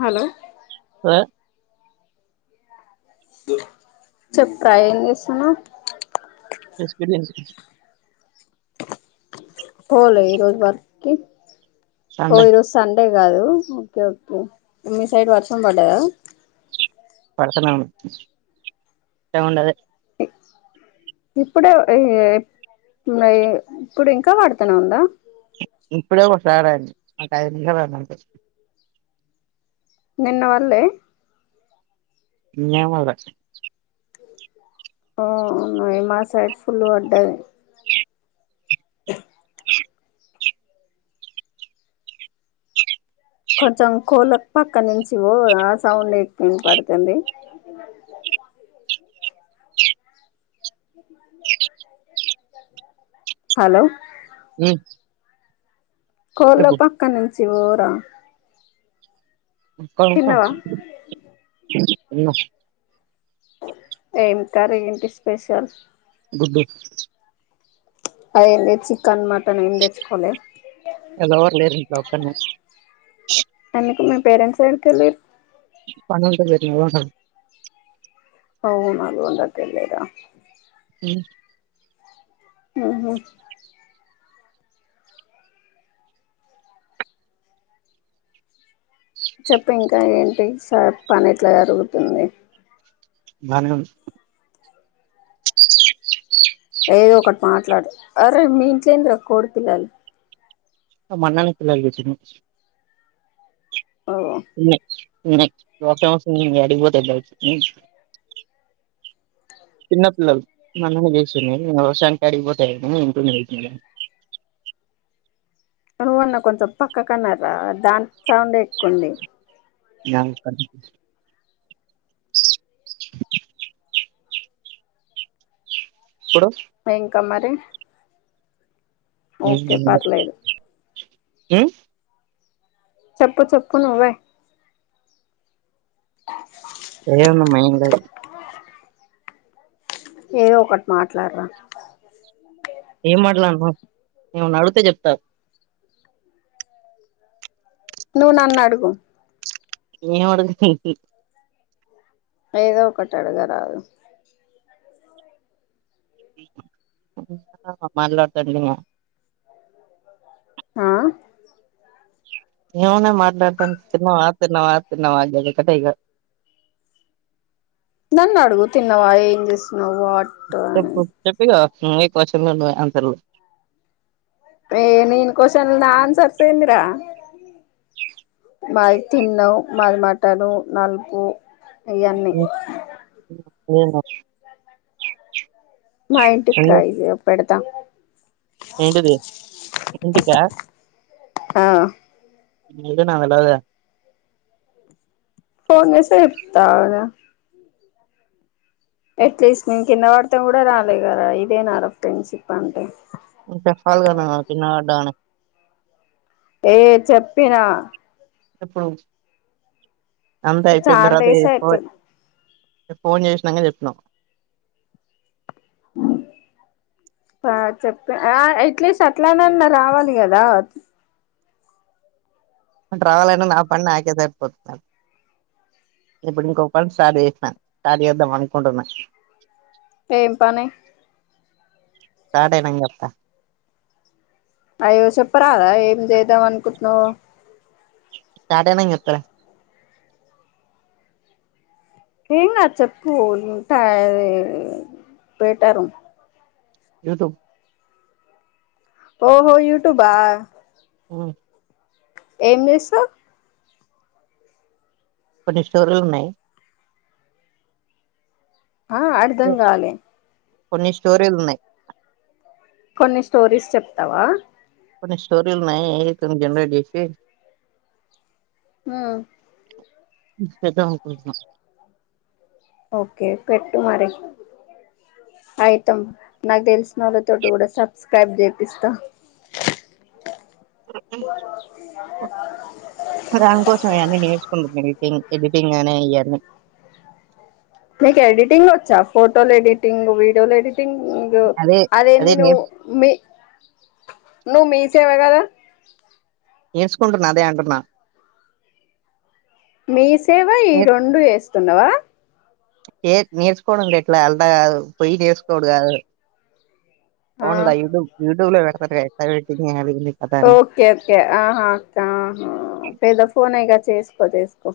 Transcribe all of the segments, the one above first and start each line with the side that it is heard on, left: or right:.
left: hello
right: ఆ
left: చెప్పు రా ఏం చేస్తున్నావ్
right: ఎక్స్పీరియన్స్
left: పోలే ఈరోజు వర్క్ కి ఓ ఈరోజు సండే కాదు ఓకే ఓకే మీ సైడ్ వర్షం పడ్డాయా
right: నడుస్తూనే ఉన్నాయ్ ఎంఉండాది
left: ఇప్పుడే ఈ ఈ ఇప్పుడు ఇంకా వాడుతనే ఉందా
right: ఇప్పుడే కొషడ అయింది ఒక ఐదు నిమిషాలు అంతే
left: నిన్న వాళ్ళే
right: నేమోలే
left: ఓ న మా సైడ్ ఫుల్ పడ్డది
right: చె
left: కొంచెం కోల పక్క నుంచి పో ఆ సౌండ్ ఎక్కు పడుతుంది హలో
right: ఉ
left: కోళ పక్క నుంచి పోరా
right: పక్కకొస్తా
left: తిన్నవా
right: ఉన్న
left: ఏం కర్రీ ఏంటి స్పెషల్
right: గుడ్డు
left: అంది ఏంది చికెన్ మటన్ ఎం తెచ్చుకోలేి
right: ఈయాల ఎవరు లేరు ఇంట్లో ఒక్కడినే
left: ఎందుకు మీ పేరెంట్స్ ఎడికి వెళ్లిరు
right: పని ఉంటే పోయినారు అన్న
left: అవు నాగు ఉండదు తెలీదా
right: ఉ
left: ఉహు చెప్ప ఇంకా ఏంటి సార్ పని ఎట్లా జరుగుతుంది
right: బాణం
left: ఏదో ఒకటి మాట్లాడు అరే మీ ఇంట్లో ఏంది రా కోడి పిల్లలు
right: మొన్ననే పిల్లలు పుట్టినయి
left: ఓ
right: ఉన్నాయి ఉన్నాయి వర్షం వస్తుంటే ఇంగ యాటికి పోతాయి బయటికి
left: అ
right: చిన్నపిల్లలు మొన్ననే చేసున్నాయి ఇంకా వర్షానికి యాటిపోతే అంటున్నా అంటున్న వీటిని ఈగ
left: నువ్వన్నా కొంచెం పక్క కన్న రా దాన్ సౌండే ఎక్కువ ఉంది
right: దానికని ఇప్పుడు
left: ఇంకా మరి ఓకే పర్లేదు
right: ఉ
left: చప్ప్పూ చప్ప్పూ నువ్వే
right: ఏముంది మీన్ లే
left: ఏదో ఒకటి మాట్లాడురా
right: ఏం మాట్లాను ఏమన్నా అడుగుతే చెప్తా
left: నువ్వు నన్ను అడుగు
right: ఏం అడుగు
left: ఏదో ఒకటి అడుగ రాదు
right: మలడు తడి [unintelligible]
left: ఆ
right: ఏమున్నాయి మాట్లాడతాను తిన్నావా తిన్నావా తిన్నావా ఎందు కట్టిగా
left: నన్ను అడుగు తిన్నావా ఏం చేస్తున్నావు్ వాట్ అని
right: సోది క్యూస్షన్స్ అంటారు
left: ఏ నేను క్వశ్చన్ నా ఆన్సర్స్ ఏందిరా మాది తిన్నావు మాది మటను నలుపు ఆయన్ని
right: ఏమొ
left: మా ఇంటికి రాయిది పెడతా
right: ఏంటిది ఏంటికా
left: ఆ
right: ఏంటో నాకు తెలవది
left: ఫోన్ చెప్తా కదా ఎట్లీస్ట్ నేను కింద పడతేం కూడా రాలే కరాా ఇదే నాాల ఫ్రెండ్షిప్ అంటే
right: రాను
left: ఏ చెప్పినా
right: ఇప్పుడు అంత అయిపోయినా
left: చాలా
right: తర్వాత
left: డేస్
right: ఎపో
left: అయితుంది
right: ఫోన్ చేసినంగా చెప్పినవ్
left: ఆ చెప్పతే ఆ ఎట్లీస్ట్ అట్లానన్న రావాలి కదా
right: రావాలంట నా పనిని నాకే సరిపోతున్నా ఇప్పుడు ఇంకొక సార్ చేసినను సార్ చేద్దాం అనుకుంటున్నాను
left: ఎం పని
right: స్టార్ట్ అయినాక చెప్తా
left: అయ్యో చెప్పరాదా ఏం చేద్దాం అనుకుంటున్నావో
right: స్టార్ట్ అయినంక చెప్తాలే
left: ఏం కాదు చెప్పు బెటర్
right: [unintelligible]
left: ఓహో యూట్యూబ
right: ఉ
left: ఏం చేస్తావ్
right: కొన్ని స్టోర్లు ఉన్నాయి
left: ఆ అర్ధం కాలలే
right: కొన్ని స్టోరీలు ఉన్నాయి
left: కొన్ని స్టోరీస్ చెప్తావా
right: కొన్ని స్టోరీ లు వున్నాయ్ ఏఐ తోని జనరెట్ చేసి
left: ఉ
right: చేద్దాం అనుకుంటున్నా
left: ఓకే పెట్టు మరి అయితమ్ నాకు తెలిసిన వాళ్ళతోనీ కూడా సబ్స్క్రైబ్ చేపిస్తా
right: దని కోసం అవన్నీ నేర్చుకుంటున్నా ఎదిటింగ్ అనే ఈయన్ని
left: మీకు ఎడిటింగ్ వచ్చా ఫోటోలు ఎడిటింగ్ వీడియోలు ఎడిటింగ్
right: అదే అదే
left: అదేంది నువ్వు
right: నేర్
left: మీ నువ్వు మీ చే వగర
right: నేర్చుకుంటున్నా అదే అంటున్నా
left: మీ సేవ ఈ రెండు ఎస్తున్నావా
right: ఏ నేర్చుకోవడం ర ఎట్లా అంత కాదు పోయి నేర్చుకోవుడు కాదు ఫోన్ల
left: ఆ
right: యూట్యూబ్ యూట్యూబ్లో పెడతాను ఎత పెట్టింది
left: ఓకే ఓకే ఆహా అహ పెద ఫోనే గా చేసి ప్పదెసుకో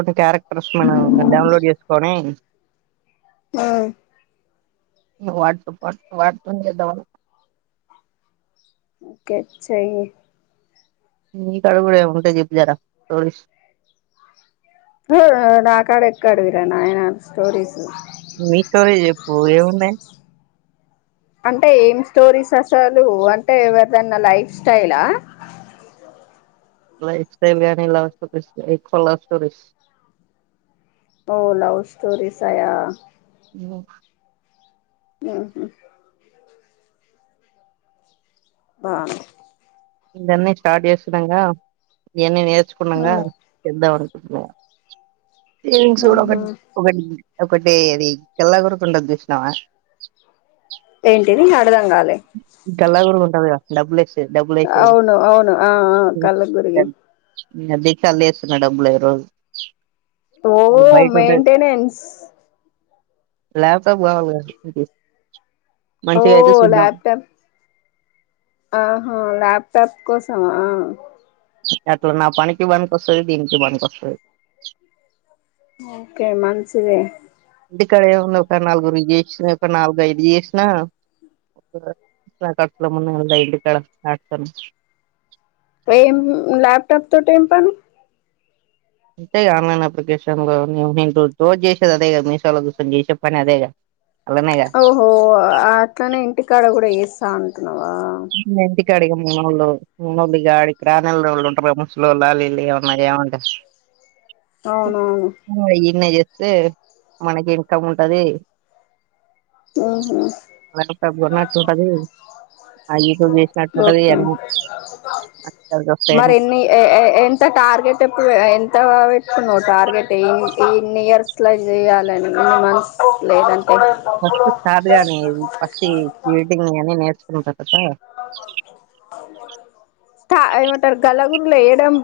right: ఒక క్యారెక్టర్స్ మనం డౌన్లోడ్ చేసుకొని
left: ఉ
right: నువు వాడుతో పనుకో వానితోనే చేద్దామని
left: ఓకే చేయి
right: నీ కాడ కూడ ఏముంటాయి జప్పు జర స్టోరీస్
left: నా కాడ ఎక్కడవిరా నాయన స్టోరీస్
right: ని స్టోరీ చెప్పు ఏమున్నాయ్
left: అంటే ఏం స్టోరీస్ రాసేవాళ్ళు అంటే ఎవరిదైనా లైఫ్ స్టయిల
right: లైఫ్ స్టైల్ కానీ లవ్ స్టోరీస్ కాన్ ఎక్కువ లవ్ స్టోరీస్
left: ఓ లవ్ స్టోరీస్ ఆ
right: ఉమ్
left: ఆహా బా
right: ఇందనే స్టార్ట్ చేసినంగా ఇవన్నీ నేర్చుకున్నాంగా
left: ఉమ్
right: చేద్దామనీ ఆ ఏం
left: ఉహు
right: చూడకండి ఒకటి ఒకటి అది కెల్లా గోరకొండది చూసినావా
left: ఏంటిది అర్థంగాలే
right: గల్లా గురుగు ఉంటది గా డబ్బుల్ ఎక్స్
left: అవును అవును ఆ ఆ కళ్ళ గురిగి
right: ఉమ్ అదే కళ్లేస్తున డబ్బులు రోజు
left: ఓ ఓ మెయింటెనెన్స్
right: లాప్టాప్ కావాలా కదా [unintelligible]
left: ఓ
right: మంచిగా అయితే చూద్దామని
left: ల్యాప్టాప్ ఆహా లాప్టాప్ కోసమా
right: అట్లా నాపనికి పనికోస్తాది దీనికి పనికోస్తది
left: ఓకే మంచిదే
right: ఇంటికాడే ఉన్న ఒక నాలుగురు చేసిన ఒక నాలుగు ఐదు చేసిన ఆ లాప్టాప్ [unintelligible] ఇంటి కాడ [unintelligible]
left: ఏం లాప్టాప్ తోటి ఏం పని
right: అంతే గా ఆన్లైన్ అప్లికేషన్ లో అని రోజు చేసేది అదే కదా మీసోలో కూసొని చేసే పని అదేగా అలానేగా
left: ఓహో అట్లనే ఇంటికాడ కూడా చేస్తా అంటవ్
right: [unintelligible] కాడిగ మానోళ్ళు మునోళ్ళడికి రా నోళ్ళు ఉంటరు కదా ముసలోళ్ళు ఆళ్ళు వీళ్లు ఏమన్న ఏమంటె
left: అవునవును
right: ఈన్నే చే స్తే మనకి ఇన్కమ్ ఉంటది
left: ఉహు
right: అంటే పద్దనే వచ్చేపటికి
left: ఓకే మరి
right: వస్తాయని
left: ఎన్ని ఏ ఏ ఎంత టార్గెట్ప్పుడు ఎంత పెట్టుకున్నావు టార్గెట్ ఇ ఇన్ని ఇయర్స్లా చేయాలని ఇన్ని మంత్స్ లేదంటే
right: ఫస్ట్ స్టార్ట్ గానీ ఫస్టింగ్ ఎడిటింగ్ అని నేర్చుకుంటా
left: స్ట ఎంమంటరు గల్ ఊర్లో వెయడం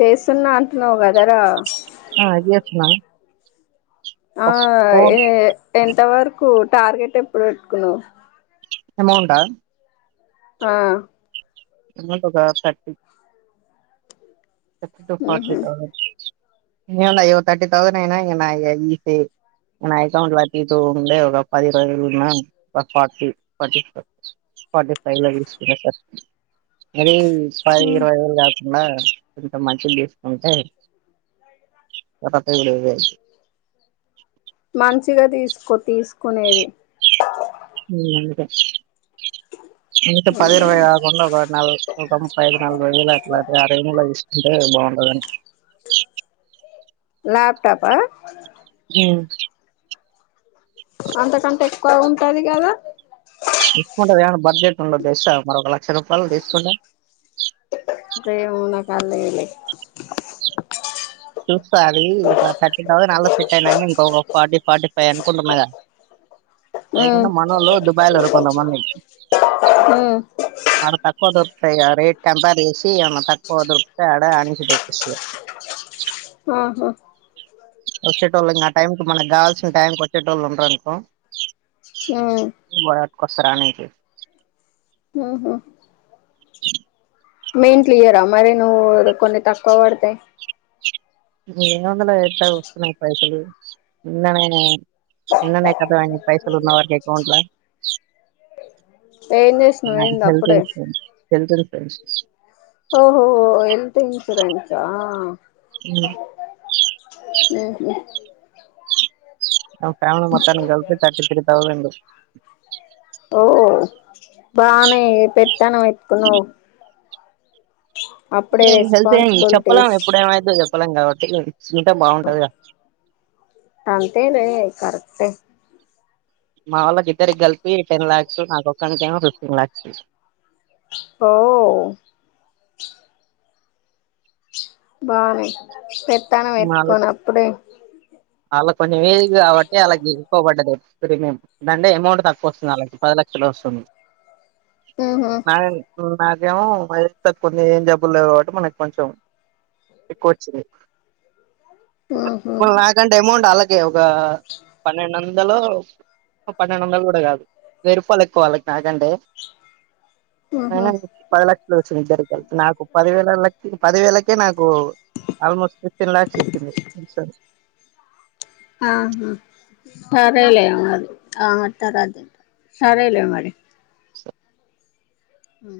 left: చేస్తున్నా అంటున్నావు కదరా
right: అదే చెప్తున
left: ఆ ఏ ఎంత వరకు టార్గెట్ ఎప్పుడు పెట్టుకునవ్
right: అమౌంటా
left: ఆ
right: అమౌంట్ ఒక థర్టీ తక్కువ్ తక్కువ ఫార్టీ
left: ఉహు
right: థౌసండ్ ఏమ్లా అయ్యో థర్టీ థౌసండ్ అయినా ఇంగా నాయి ఏస నా అకౌంట్ లో ర్టీ టూ ఉండే ఒక పది రోజలున్నా ఒక ఫార్టీ ఫార్టీ ఫార్టీ ఫైవ్ లో తీస్కు అదీ పద్ ఇరవై వేలు కాకుండా కొంత మనుషుల్ తీసుకుంటే లేకపోతే ఈడే [unintelligible]
left: మంచిగా తీసుకో తీసుకునేది
right: హుమ్మ్ అందుకే
left: [inaudible]
right: ఇంత పది ఇరవై కాకుండా ఒక నాలుగు ఒక ముప్పై ఐదు నలభై వేలు అట్లా అయితే అరేంజ్ లో తెస్కుంటా అంటే బాగుంటదని
left: ల్యాప్టాపా
right: హ్మ్
left: అంతకంటే ఎక్కువ ఉంటది కదా
right: తీసుకుంటది కానీ బడ్జెట్ ఉండదు తెలుసా మరి ఒక లక్ష రూపాయల్ తీసుకుంట
left: ఇంకేమునా కార్లో ఏయ్ లే
right: చూస్తా అది ఒక థర్టీన్ [unintelligible] సెట్ అయినాక ఇంక ఫార్టీ ఫార్టీ ఫైవ్ అనుకుంటున్నాగ
left: [inaudible]
right: లేకున్నా
left: ఉమ్
right: మనోళ్లు దుబాయ్ లో [unintelligible] కొంత మంది
left: ఉమ్
right: ఆడ తక్కువ దొర్ ఫైగా ఆ రేట్ కంపేర్ చేసి అన్న తక్కువ దొరికితే ఆడ [unintelligible]
left: ఆహా
right: వచ్చేటోళ్ళు ఇం ఆ టైంకి మనకు కావాల్సిన టైంకి వచ్చేటోళ్లు ఉండారు అనుకో
left: హ్మ్
right: కొసరానికి
left: హు హ్మ్ మెయిన్ క్లియర్ మరి నువ్వు కొన్ని తక్కువ పడతయి
right: నేన్ వందల ఎట్ వస్తున్నాయి పైసలు [unintelligible] నిన్ననే కద పైసలుగున్నాకి అకౌంట్ల
left: ఏం చేసినవ్ ఏంది
right: హెల్త్
left: అప్పుడే
right: ఇన్సూరెన్స్ హెల్త్ ఇన్సూరెన్స్
left: ఓహో హెల్త్ ఇన్సూరెన్సా హ్మ్ హు
right: మా ఫ్యామిలీ మొత్తానికి కలిపి తర్టీ త్రీ తౌసండ్
left: ఓ బానే పెట్టాను ఎతుకున్నావ్
right: [unintelligible] చెప్పలేం
left: రెస్పాన్సిబిలిటీస్
right: ఎప్పుడు ఏమవుద్దో చెప్పలేం కాబట్టి ఇంటే బాగుంటదిగ
left: అంతేలే కరక్టే
right: మా వాళ్ళకి ఇద్దరికి కలిపి టెన్ లాక్స్ నాక్కు ఒక్కణికేమో ఫిఫ్టీన్ లాక్స్
left: ఓ బానే పెత్తనం యెతుకోనప్పుడే
right: ఆళ్ళకి కొంచెం ఏజ్కి కాబట్టే ఆళ్ళకి ఎక్కువ బడ్డది ప్రీమియం దాంట్లో ఎమౌంట్ తక్కువ వస్తుంది ఆళ్ళకి పది లక్షలే వస్తుంది
left: ఉహు
right: [unintelligible] నాకేమో ఏజ్ తకువుంది ఏం జబ్బులు లేవు కాబట్టి మనకు కొంచెం ఎక్కువ వచ్చింది
left: ఉహు
right: ఇప్పుడు నాకంటే ఎమౌంట్ ఆళకే ఒక్క పన్నెండొందలు పన్నెండొందలు కూడా కాదు వేయరుపాలు ఎక్కువ వాళ్ళకి నాకంటే
left: ఉహు
right: అయినా పది లక్షలే వచ్చింది ఇద్దరికి కలిపి పదివేలలకి పదివేలకే నాకు ఆల్మోస్ట్ టెన్ లాక్స్ వొచ్చింది ఇన్సూరెన్స్
left: ఆహా సరేలే మరి సరేలే మరి ఆ